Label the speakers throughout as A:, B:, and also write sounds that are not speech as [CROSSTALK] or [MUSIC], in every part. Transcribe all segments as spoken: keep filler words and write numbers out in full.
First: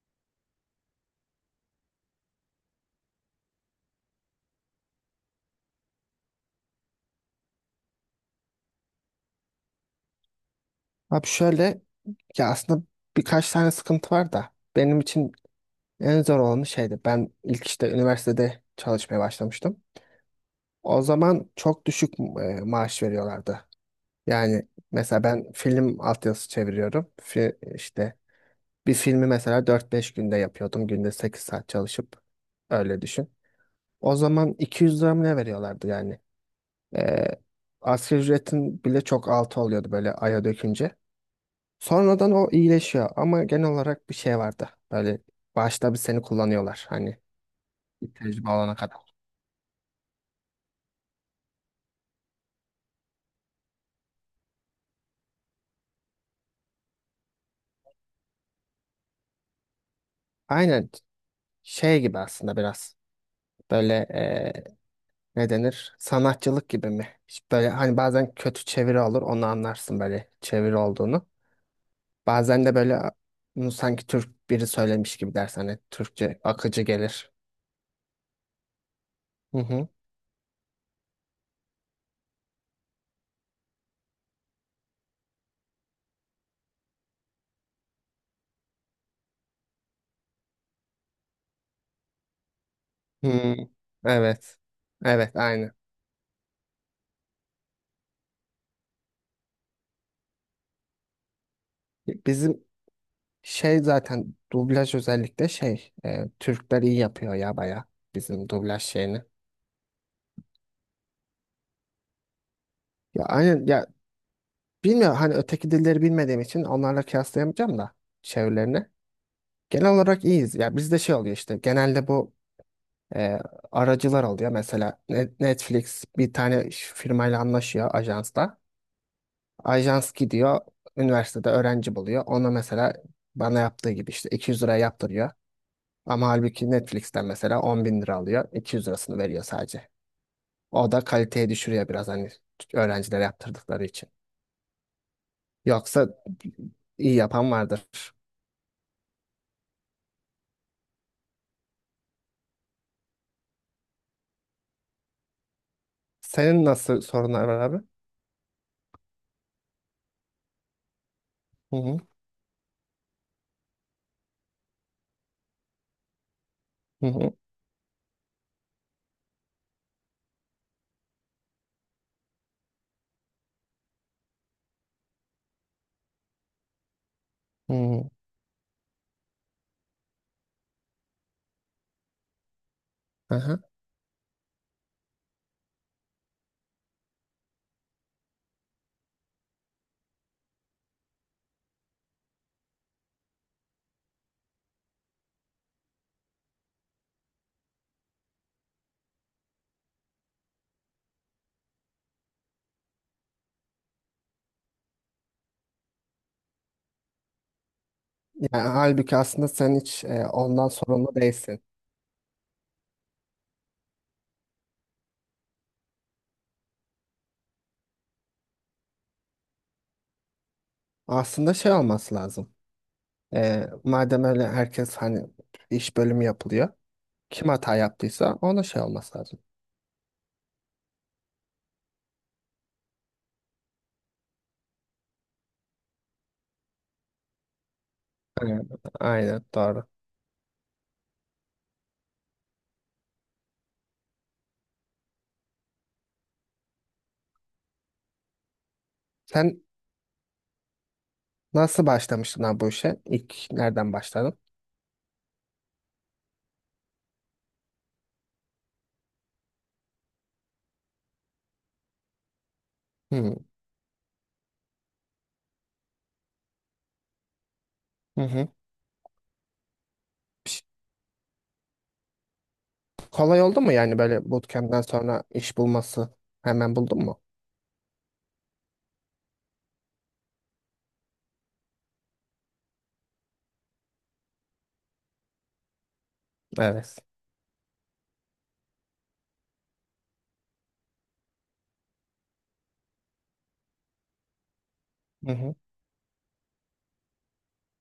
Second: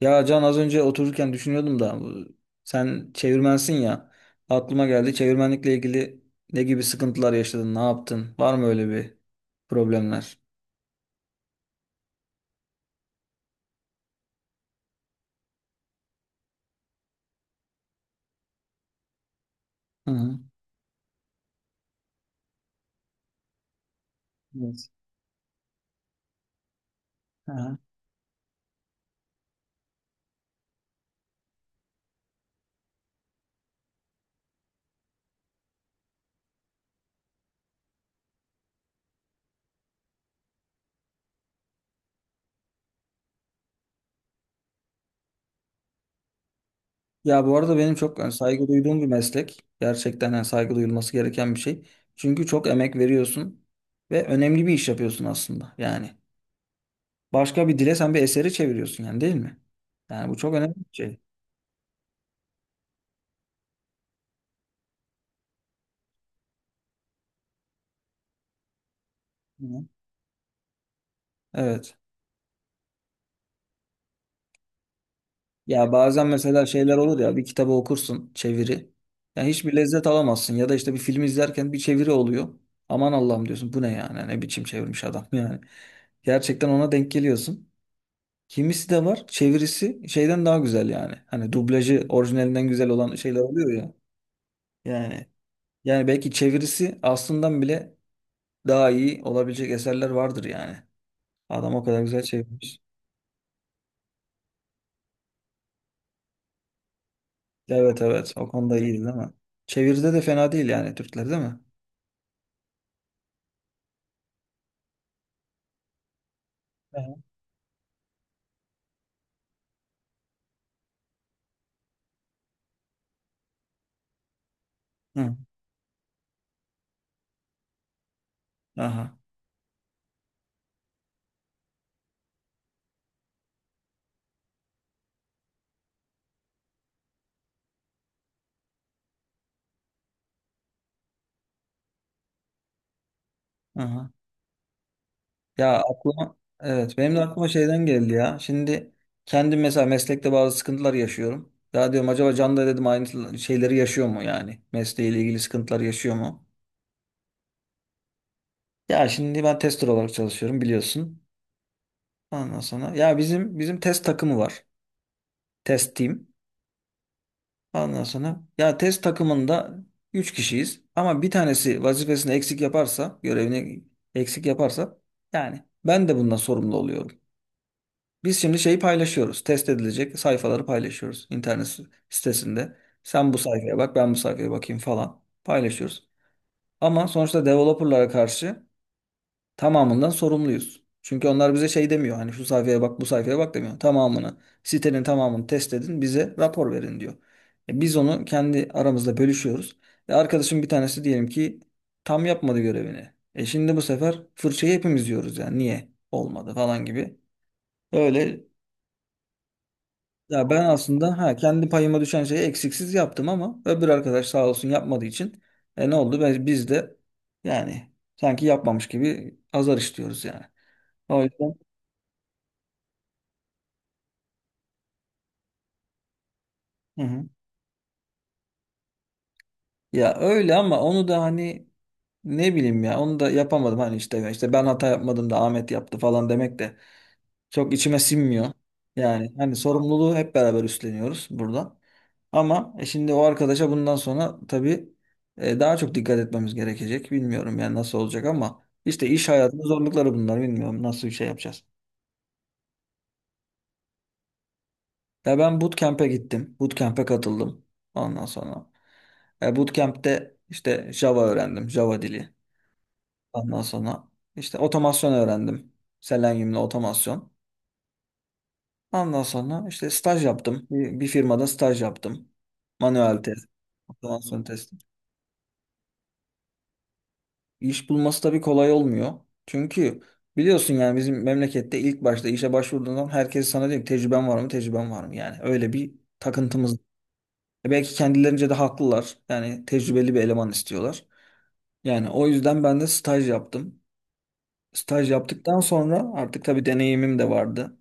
A: Ya Can, az önce otururken düşünüyordum da bu- sen çevirmensin ya, aklıma geldi. Çevirmenlikle ilgili ne gibi sıkıntılar yaşadın, ne yaptın, var mı öyle bir problemler?
B: Abi şöyle ya aslında birkaç tane sıkıntı var da benim için en zor olanı şeydi. Ben ilk işte üniversitede çalışmaya başlamıştım.
A: Hı hı.
B: O zaman çok düşük e, maaş veriyorlardı. Yani
A: Evet.
B: mesela ben film altyazısı çeviriyorum.
A: Hı
B: Fi,
A: hı.
B: işte bir filmi mesela dört beş günde yapıyordum. Günde sekiz saat çalışıp öyle düşün. O zaman iki yüz lira mı ne veriyorlardı yani? E, Asgari ücretin bile çok altı oluyordu böyle aya dökünce. Sonradan o iyileşiyor ama genel olarak bir şey vardı. Böyle başta bir seni kullanıyorlar, hani
A: Ya bu arada benim
B: bir
A: çok, yani
B: tecrübe
A: saygı
B: alana
A: duyduğum bir
B: kadar.
A: meslek gerçekten, yani saygı duyulması gereken bir şey çünkü çok emek veriyorsun ve önemli bir iş yapıyorsun aslında, yani başka bir dile sen bir eseri çeviriyorsun yani, değil mi? Yani bu çok önemli bir
B: Aynen,
A: şey.
B: şey gibi aslında biraz böyle eee, ne denir, sanatçılık gibi mi? İşte Böyle hani, bazen kötü çeviri olur, onu
A: Hı hı.
B: anlarsın böyle çeviri olduğunu.
A: Evet.
B: Bazen de böyle, bunu sanki Türk biri söylemiş gibi dersin, hani
A: Ya bazen
B: Türkçe
A: mesela
B: akıcı
A: şeyler olur
B: gelir.
A: ya, bir kitabı okursun, çeviri. Ya
B: Hı
A: hiçbir
B: hı.
A: lezzet alamazsın, ya da işte bir film izlerken bir çeviri oluyor. Aman Allah'ım diyorsun, bu ne yani, ne biçim çevirmiş adam [LAUGHS] yani. Gerçekten ona denk geliyorsun. Kimisi de var çevirisi şeyden daha güzel yani. Hani dublajı orijinalinden güzel olan şeyler
B: Hmm,
A: oluyor ya.
B: evet.
A: Yani
B: Evet, aynı.
A: yani belki çevirisi aslından bile daha iyi olabilecek eserler vardır yani. Adam o kadar güzel
B: Bizim
A: çevirmiş.
B: şey zaten dublaj, özellikle şey e, Türkler iyi yapıyor ya, baya
A: Evet, evet, o
B: bizim
A: konuda
B: dublaj
A: iyi değil
B: şeyini.
A: mi? Çeviride de fena değil yani Türkler, değil mi?
B: Ya aynen ya, bilmiyorum hani, öteki dilleri bilmediğim için onlarla
A: Hı.
B: kıyaslayamayacağım da çevirilerini. Genel olarak iyiyiz. Ya bizde şey oluyor işte, genelde bu e, aracılar oluyor. Mesela Ne-
A: Hı.
B: Netflix bir tane ş- firmayla anlaşıyor, ajansla.
A: Aha,
B: Ajans gidiyor üniversitede öğrenci buluyor. Ona mesela, bana yaptığı gibi, işte iki yüz liraya yaptırıyor. Ama halbuki Netflix'ten mesela 10 bin lira alıyor. iki yüz lirasını veriyor sadece. O da kaliteye düşürüyor biraz, hani öğrencilere yaptırdıkları için.
A: aha. Ya
B: Yoksa
A: aklıma, evet benim
B: iyi
A: de aklıma
B: yapan vardır.
A: şeyden geldi ya. Şimdi kendim mesela meslekte bazı sıkıntılar yaşıyorum. Ya diyorum, acaba Can da, dedim, aynı şeyleri yaşıyor mu yani? Mesleğiyle ilgili sıkıntılar yaşıyor mu?
B: Senin nasıl sorunlar var abi?
A: Ya şimdi ben tester olarak çalışıyorum, biliyorsun.
B: Hı hı.
A: Ondan sonra ya bizim bizim test takımı var. Test team.
B: Hı hı.
A: Ondan sonra ya test takımında üç kişiyiz, ama bir tanesi vazifesini eksik yaparsa, görevini eksik yaparsa, yani ben de bundan sorumlu oluyorum.
B: Hı hı.
A: Biz şimdi şeyi paylaşıyoruz. Test edilecek sayfaları paylaşıyoruz internet si-, sitesinde. Sen bu
B: Aha.
A: sayfaya bak, ben bu sayfaya bakayım falan paylaşıyoruz. Ama sonuçta developerlara karşı tamamından sorumluyuz. Çünkü onlar bize şey demiyor. Hani şu sayfaya bak, bu sayfaya bak demiyor. Tamamını, sitenin tamamını test edin, bize rapor verin diyor. E biz onu kendi aramızda bölüşüyoruz. Ve arkadaşım bir tanesi diyelim ki tam yapmadı görevini. E şimdi bu sefer fırçayı hepimiz yiyoruz yani. Niye olmadı falan gibi. Öyle.
B: Yani halbuki aslında sen hiç e,
A: Ya ben
B: ondan sorumlu
A: aslında, ha,
B: değilsin.
A: kendi payıma düşen şeyi eksiksiz yaptım ama öbür arkadaş sağ olsun yapmadığı için e ne oldu? Biz, biz de yani sanki yapmamış gibi azar işliyoruz yani. O yüzden.
B: Aslında şey olması lazım. E, madem öyle, herkes hani iş bölümü yapılıyor.
A: Hı hı.
B: Kim hata yaptıysa ona şey olması lazım.
A: Ya öyle ama onu da hani, ne bileyim ya, onu da yapamadım, hani işte işte ben hata yapmadım da Ahmet yaptı falan demek de çok içime sinmiyor.
B: Aynen,
A: Yani
B: aynen
A: hani
B: doğru.
A: sorumluluğu hep beraber üstleniyoruz burada. Ama e, şimdi o arkadaşa bundan sonra tabii e, daha çok dikkat etmemiz gerekecek. Bilmiyorum yani nasıl olacak, ama işte iş
B: Sen
A: hayatının zorlukları bunlar. Bilmiyorum nasıl bir şey yapacağız.
B: Nasıl başlamıştın abi bu işe? İlk nereden başladın?
A: Ya ben bootcamp'e gittim. Bootcamp'e katıldım. Ondan sonra. E, bootcamp'te işte Java öğrendim. Java dili.
B: Hmm.
A: Ondan sonra işte otomasyon öğrendim. Selenium'la otomasyon.
B: Hı hı.
A: Ondan sonra işte staj
B: Piş-
A: yaptım. Bir, bir firmada staj yaptım. Manuel
B: Kolay
A: test,
B: oldu mu yani, böyle
A: otomasyon test.
B: bootcamp'ten sonra iş bulması? Hemen buldun mu?
A: İş bulması tabii kolay olmuyor. Çünkü biliyorsun yani bizim memlekette ilk başta işe başvurduğundan herkes sana diyor ki tecrüben var mı, tecrüben var mı? Yani öyle bir takıntımız.
B: Evet.
A: E Belki kendilerince de haklılar. Yani tecrübeli bir eleman istiyorlar. Yani o yüzden ben de staj yaptım. Staj
B: Hı hı.
A: yaptıktan sonra artık tabii deneyimim de vardı.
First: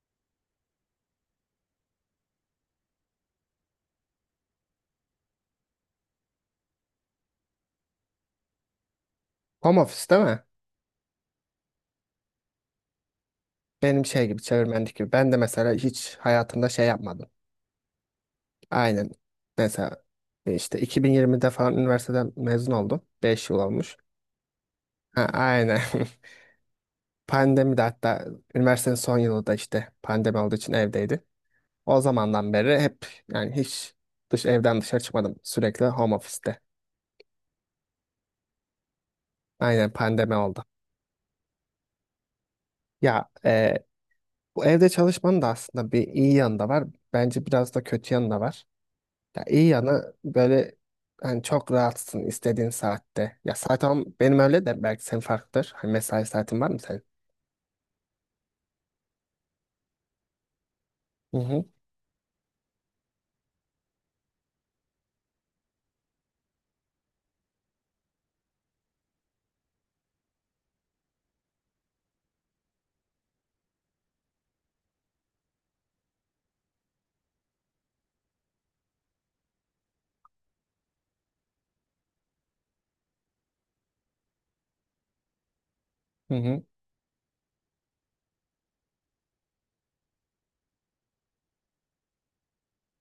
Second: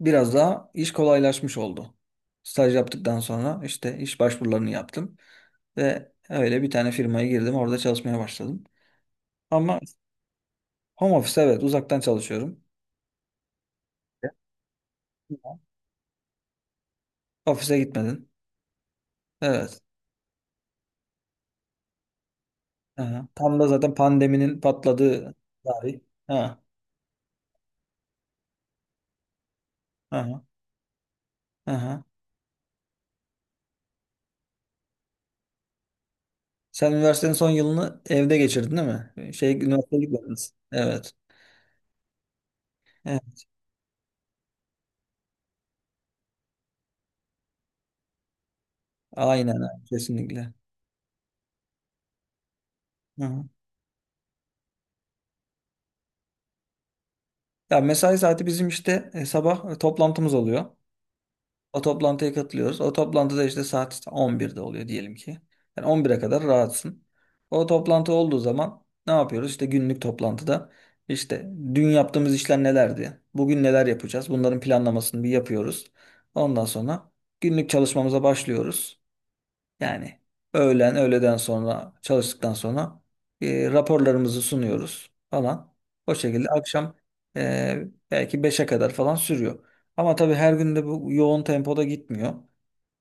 A: Biraz daha iş kolaylaşmış oldu. Staj yaptıktan sonra işte iş başvurularını yaptım ve öyle bir tane firmaya girdim. Orada çalışmaya başladım.
B: Home
A: Ama
B: office değil mi?
A: home office, evet, uzaktan çalışıyorum.
B: Benim şey gibi, çevirmenlik gibi. Ben de mesela hiç hayatımda şey yapmadım.
A: Ofise gitmedin.
B: Aynen.
A: Evet.
B: Mesela işte iki bin yirmide falan üniversiteden mezun oldum.
A: Aha.
B: Beş
A: Tam
B: yıl
A: da zaten
B: olmuş.
A: pandeminin
B: Ha,
A: patladığı
B: aynen.
A: tarih. Ha.
B: [LAUGHS] Pandemi de hatta, üniversitenin son yılı da işte pandemi
A: Aha.
B: olduğu için evdeydi. O
A: Aha.
B: zamandan beri hep, yani hiç dış evden dışarı çıkmadım. Sürekli home office'te.
A: Sen üniversitenin son yılını evde geçirdin, değil mi? Şey,
B: Aynen,
A: üniversiteye
B: pandemi
A: gitmediniz.
B: oldu.
A: Evet.
B: Ya
A: Evet.
B: e, bu evde çalışmanın da aslında bir iyi yanı da var. Bence biraz da kötü yanı da var. Ya
A: Aynen.
B: iyi
A: Aynen.
B: yanı
A: Kesinlikle.
B: böyle, hani çok rahatsın istediğin
A: Hı
B: saatte.
A: hı.
B: Ya saat on, benim öyle de, belki senin farklıdır. Hani mesai saatin var mı senin?
A: Ya mesai saati bizim işte, e, sabah e, toplantımız oluyor.
B: Hı hı.
A: O toplantıya katılıyoruz. O toplantıda işte saat on birde oluyor diyelim ki. Yani on bire kadar rahatsın. O toplantı olduğu zaman ne yapıyoruz? İşte günlük toplantıda işte dün yaptığımız işler nelerdi, bugün neler yapacağız? Bunların planlamasını bir yapıyoruz. Ondan sonra günlük çalışmamıza başlıyoruz. Yani öğlen, öğleden sonra çalıştıktan sonra e, raporlarımızı sunuyoruz falan. O
B: Hı
A: şekilde
B: hı.
A: akşam, e, belki beşe kadar falan sürüyor. Ama tabii her gün de bu yoğun tempoda gitmiyor.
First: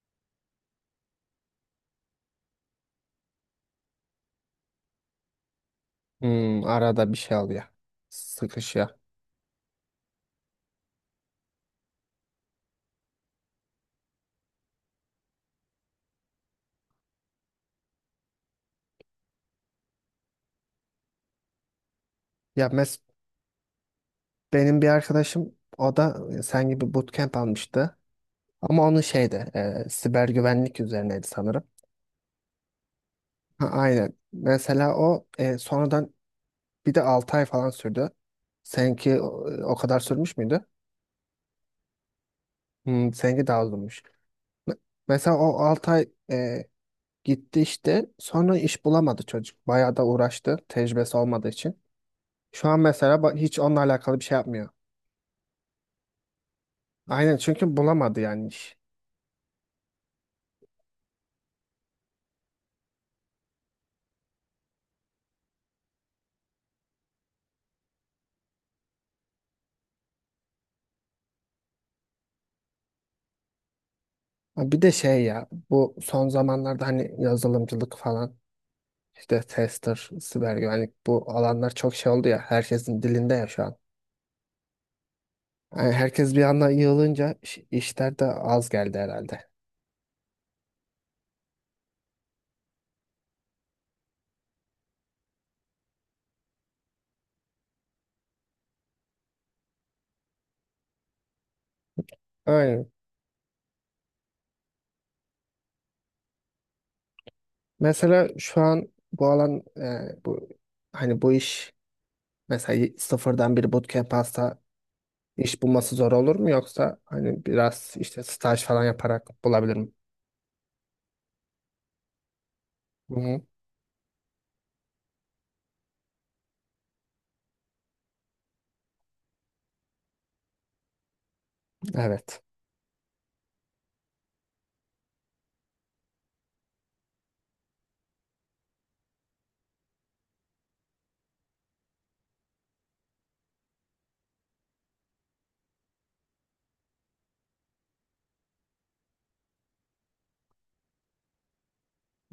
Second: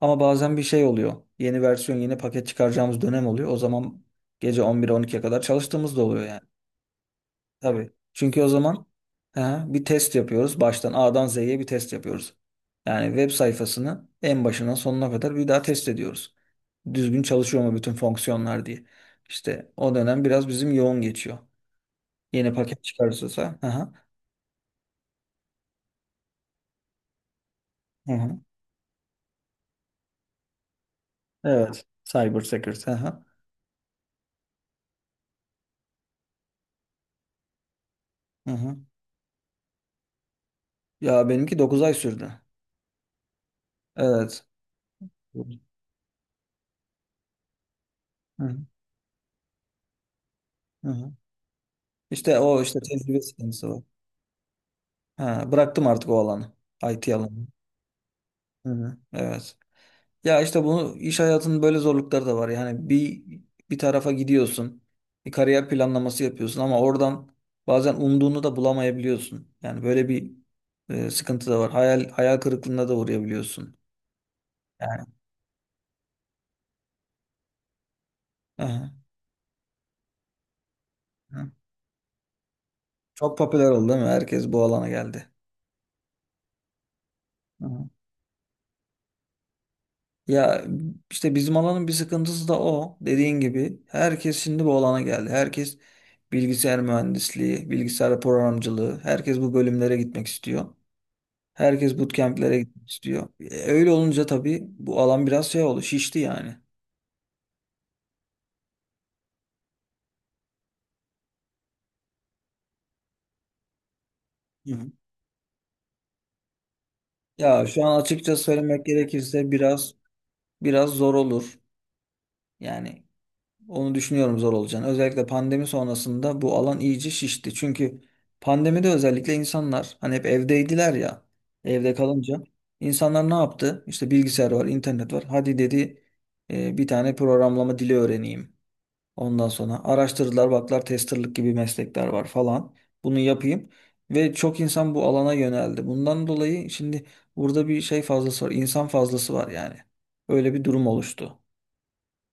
A: Ama bazen bir şey oluyor. Yeni versiyon, yeni paket çıkaracağımız dönem oluyor. O zaman gece on bir on ikiye kadar çalıştığımız da oluyor yani.
B: Hmm, arada bir şey oluyor.
A: Tabii. Çünkü o zaman,
B: Sıkışıyor.
A: ha, bir test yapıyoruz. Baştan A'dan Z'ye bir test yapıyoruz. Yani web sayfasını en başından sonuna kadar bir daha test ediyoruz, düzgün çalışıyor mu bütün fonksiyonlar diye. İşte o dönem biraz bizim yoğun geçiyor. Yeni
B: Ya
A: paket
B: mes
A: çıkarırsa. Aha,
B: benim bir arkadaşım, o da sen gibi bootcamp almıştı.
A: aha.
B: Ama onun şeyde e, siber güvenlik üzerineydi sanırım.
A: Evet. Cyber Security. Aha,
B: Ha, aynen. Mesela o e, sonradan bir de altı ay falan sürdü.
A: aha.
B: Seninki o, o kadar sürmüş müydü?
A: Ya benimki dokuz ay sürdü.
B: Hmm, seninki daha uzunmuş.
A: Evet.
B: Me- Mesela
A: Hı
B: o altı ay e, gitti işte.
A: hı.
B: Sonra iş bulamadı çocuk. Bayağı da uğraştı,
A: Hı hı.
B: tecrübesi olmadığı için.
A: İşte o
B: Şu an
A: işte
B: mesela
A: tecrübe
B: ba- hiç
A: sıkıntısı
B: onunla
A: var.
B: alakalı bir şey yapmıyor.
A: Ha, bıraktım artık o alanı. I T
B: Aynen,
A: alanı.
B: çünkü bulamadı yani
A: Hı
B: iş.
A: hı. Evet. Ya işte bunu, iş hayatının böyle zorlukları da var. Yani bir bir tarafa gidiyorsun, bir kariyer planlaması yapıyorsun ama oradan bazen umduğunu da bulamayabiliyorsun. Yani böyle bir e, sıkıntı da var. Hayal hayal kırıklığına da uğrayabiliyorsun.
B: Ha, Bir de
A: Yani
B: şey ya, bu son zamanlarda hani yazılımcılık falan,
A: aha,
B: işte tester, siber güvenlik, bu
A: aha.
B: alanlar çok şey oldu ya, herkesin dilinde
A: Çok
B: ya şu
A: popüler
B: an.
A: oldu, değil mi? Herkes bu alana geldi.
B: Yani herkes bir anda yığılınca iş-
A: Aha.
B: işler de az geldi herhalde.
A: Ya işte bizim alanın bir sıkıntısı da o. Dediğin gibi herkes şimdi bu alana geldi. Herkes bilgisayar mühendisliği, bilgisayar programcılığı, herkes bu bölümlere gitmek istiyor. Herkes bootcamp'lere gitmek
B: Aynen.
A: istiyor. E, Öyle olunca tabii bu alan biraz şey oldu, şişti yani.
B: Mesela şu an bu alan, e, bu hani bu iş. Mesela sıfırdan bir bootcamp hasta,
A: Hı hı.
B: iş bulması zor olur mu, yoksa hani
A: Ya şu
B: biraz
A: an
B: işte
A: açıkça
B: staj
A: söylemek
B: falan yaparak
A: gerekirse
B: bulabilir mi?
A: biraz biraz zor olur. Yani
B: Hı-hı.
A: onu düşünüyorum zor olacağını. Özellikle pandemi sonrasında bu alan iyice şişti. Çünkü pandemide özellikle insanlar hani hep evdeydiler ya. Evde kalınca
B: Evet.
A: insanlar ne yaptı? İşte bilgisayar var, internet var. Hadi dedi, e, bir tane programlama dili öğreneyim. Ondan sonra araştırdılar, baklar testerlık gibi meslekler var falan. Bunu yapayım. Ve çok insan bu alana yöneldi. Bundan dolayı şimdi burada bir şey fazlası var. İnsan fazlası var yani. Öyle bir durum oluştu.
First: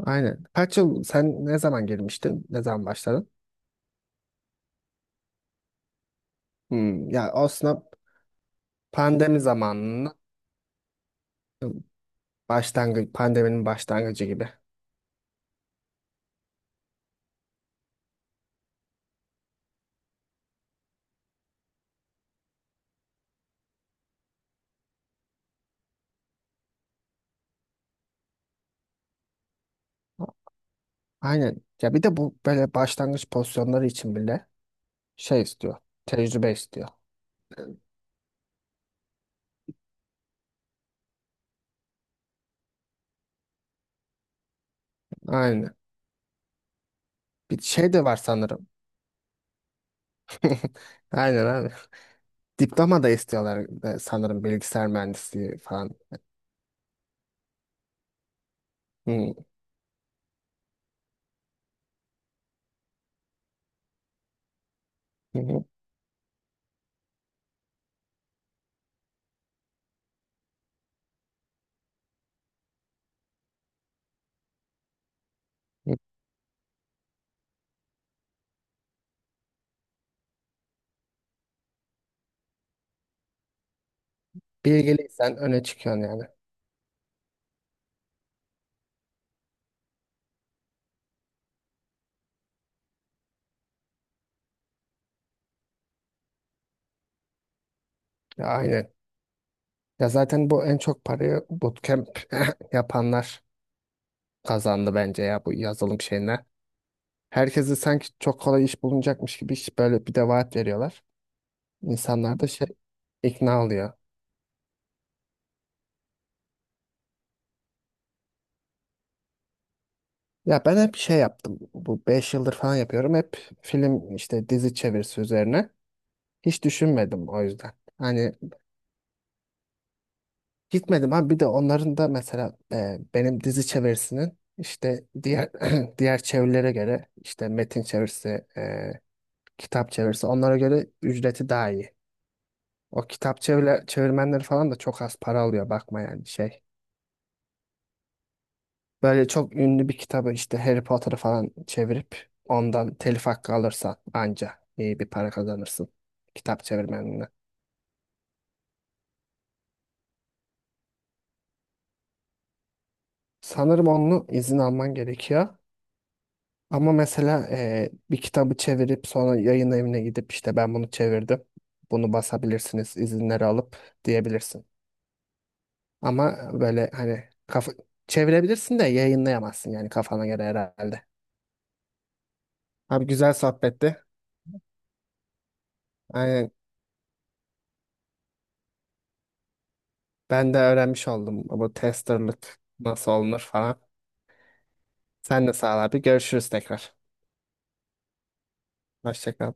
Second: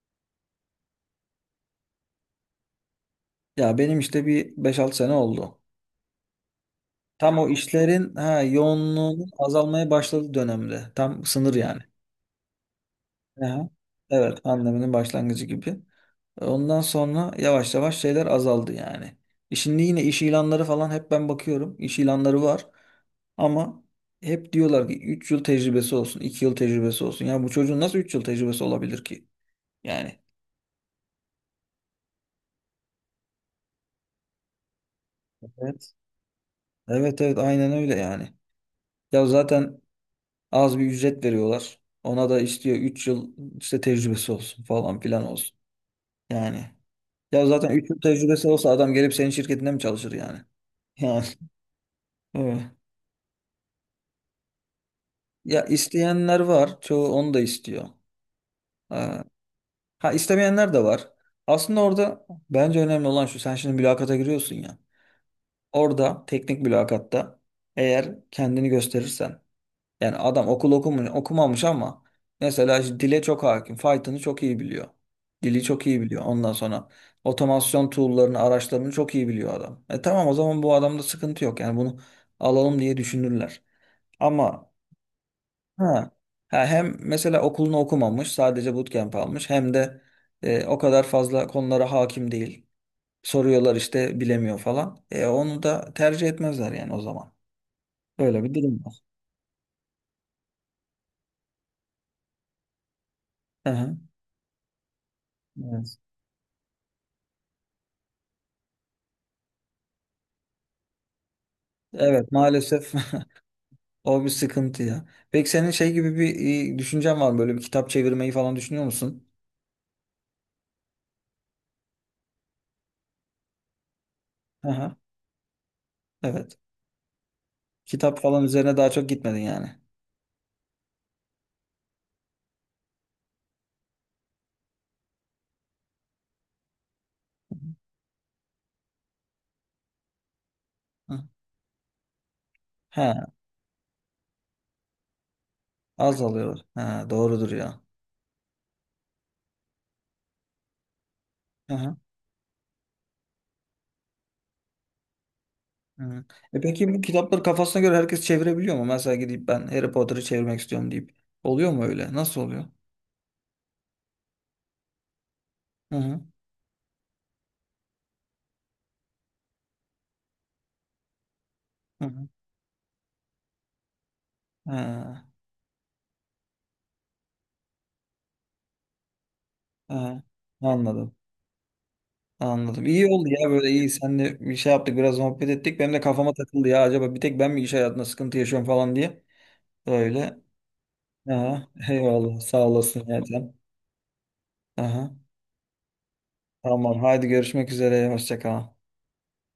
B: Aynen. Kaç yıl sen, ne zaman girmiştin? Ne zaman başladın?
A: Ya benim işte bir beş altı sene oldu.
B: Hmm, ya
A: Tam o
B: aslında
A: işlerin, ha, yoğunluğunun
B: pandemi
A: azalmaya
B: zamanının
A: başladığı dönemde. Tam sınır yani.
B: başlangıç, pandeminin
A: Aha.
B: başlangıcı
A: Evet,
B: gibi.
A: pandeminin başlangıcı gibi. Ondan sonra yavaş yavaş şeyler azaldı yani. E Şimdi yine iş ilanları falan hep ben bakıyorum. İş ilanları var. Ama hep diyorlar ki üç yıl tecrübesi olsun, iki yıl tecrübesi olsun. Ya bu çocuğun nasıl üç yıl tecrübesi olabilir ki? Yani.
B: Aynen. Ya bir de bu böyle başlangıç pozisyonları için bile şey istiyor.
A: Evet,
B: Tecrübe istiyor.
A: evet, evet, aynen öyle yani. Ya zaten az bir ücret veriyorlar. Ona da istiyor üç yıl işte tecrübesi olsun falan filan olsun.
B: Aynen.
A: Yani ya
B: Bir
A: zaten üç
B: şey
A: yıl
B: de var
A: tecrübesi
B: sanırım.
A: olsa adam gelip senin şirketinde mi çalışır yani?
B: [LAUGHS]
A: Yani
B: Aynen abi.
A: [LAUGHS] evet.
B: Diploma da istiyorlar, e, sanırım bilgisayar mühendisliği
A: Ya
B: falan.
A: isteyenler var. Çoğu onu da istiyor. Ha,
B: Hı,
A: ha, istemeyenler de var. Aslında orada bence önemli olan şu. Sen şimdi mülakata giriyorsun ya.
B: hı, hı,
A: Orada teknik mülakatta eğer kendini gösterirsen, yani adam okul okumuyor, okumamış ama mesela işte dile çok hakim. Python'ı çok iyi biliyor. Dili çok
B: hı.
A: iyi biliyor. Ondan sonra otomasyon tool'larını, araçlarını çok iyi biliyor adam. E tamam, o zaman bu adamda sıkıntı yok. Yani bunu alalım diye düşünürler. Ama,
B: Bilgiliysen öne çıkıyorsun
A: ha,
B: yani.
A: ha hem mesela okulunu okumamış, sadece bootcamp almış, hem de e, o kadar fazla konulara hakim değil. Soruyorlar işte bilemiyor falan. E onu da tercih etmezler yani o zaman. Öyle
B: Ya
A: bir durum
B: aynen.
A: var.
B: Ya zaten bu en çok parayı bootcamp [LAUGHS] yapanlar
A: Aha,
B: kazandı bence ya, bu
A: evet.
B: yazılım şeyine. Herkese sanki çok kolay iş bulunacakmış gibi, iş böyle bir de vaat veriyorlar.
A: Evet
B: İnsanlar da şey,
A: maalesef
B: ikna oluyor.
A: [LAUGHS] o bir sıkıntı ya. Peki senin şey gibi bir e, düşüncen var mı? Böyle bir kitap çevirmeyi falan düşünüyor musun?
B: Ya ben hep şey yaptım. Bu beş yıldır falan yapıyorum. Hep film, işte dizi
A: Aha,
B: çevirisi üzerine.
A: evet.
B: Hiç düşünmedim o yüzden.
A: Kitap
B: Hani
A: falan üzerine daha çok gitmedin yani.
B: gitmedim ama, bir de onların da mesela e, benim dizi çevirisinin işte, diğer [CLEARS THROAT] diğer çevirilere göre, işte metin çevirisi, e, kitap çevirisi, onlara göre
A: Hı.
B: ücreti daha iyi. O
A: He,
B: kitap çevre, çevirmenleri falan da çok az para alıyor, bakma
A: az
B: yani
A: alıyor.
B: şey.
A: He, doğrudur ya.
B: Böyle çok ünlü bir kitabı, işte Harry Potter'ı falan
A: Aha,
B: çevirip ondan telif hakkı alırsan anca iyi bir para kazanırsın,
A: hı. E
B: kitap
A: peki bu
B: çevirmenine.
A: kitapları kafasına göre herkes çevirebiliyor mu? Mesela gidip ben Harry Potter'ı çevirmek istiyorum deyip. Oluyor mu öyle? Nasıl oluyor?
B: Sanırım onun izin alman gerekiyor.
A: Hı hı.
B: Ama mesela eee, bir kitabı çevirip sonra yayın evine gidip, işte ben bunu çevirdim,
A: Hı
B: bunu
A: hı.
B: basabilirsiniz izinleri alıp, diyebilirsin.
A: He,
B: Ama böyle hani, kafa, çevirebilirsin de yayınlayamazsın yani,
A: he.
B: kafana göre herhalde.
A: Anladım. Anladım. İyi
B: Abi,
A: oldu
B: güzel
A: ya, böyle iyi.
B: sohbetti.
A: Seninle bir şey yaptık, biraz muhabbet ettik. Benim de kafama
B: Aynen.
A: takıldı ya, acaba bir tek ben mi iş hayatında sıkıntı yaşıyorum falan diye. Öyle.
B: Ben de öğrenmiş oldum
A: Aha,
B: bu
A: [LAUGHS] eyvallah,
B: testerlık
A: sağ olasın
B: nasıl olunur
A: zaten.
B: falan.
A: Aha,
B: Sen de sağ ol abi. Görüşürüz tekrar.
A: tamam. Haydi, görüşmek üzere. Hoşça kal.
B: Hoşça kal.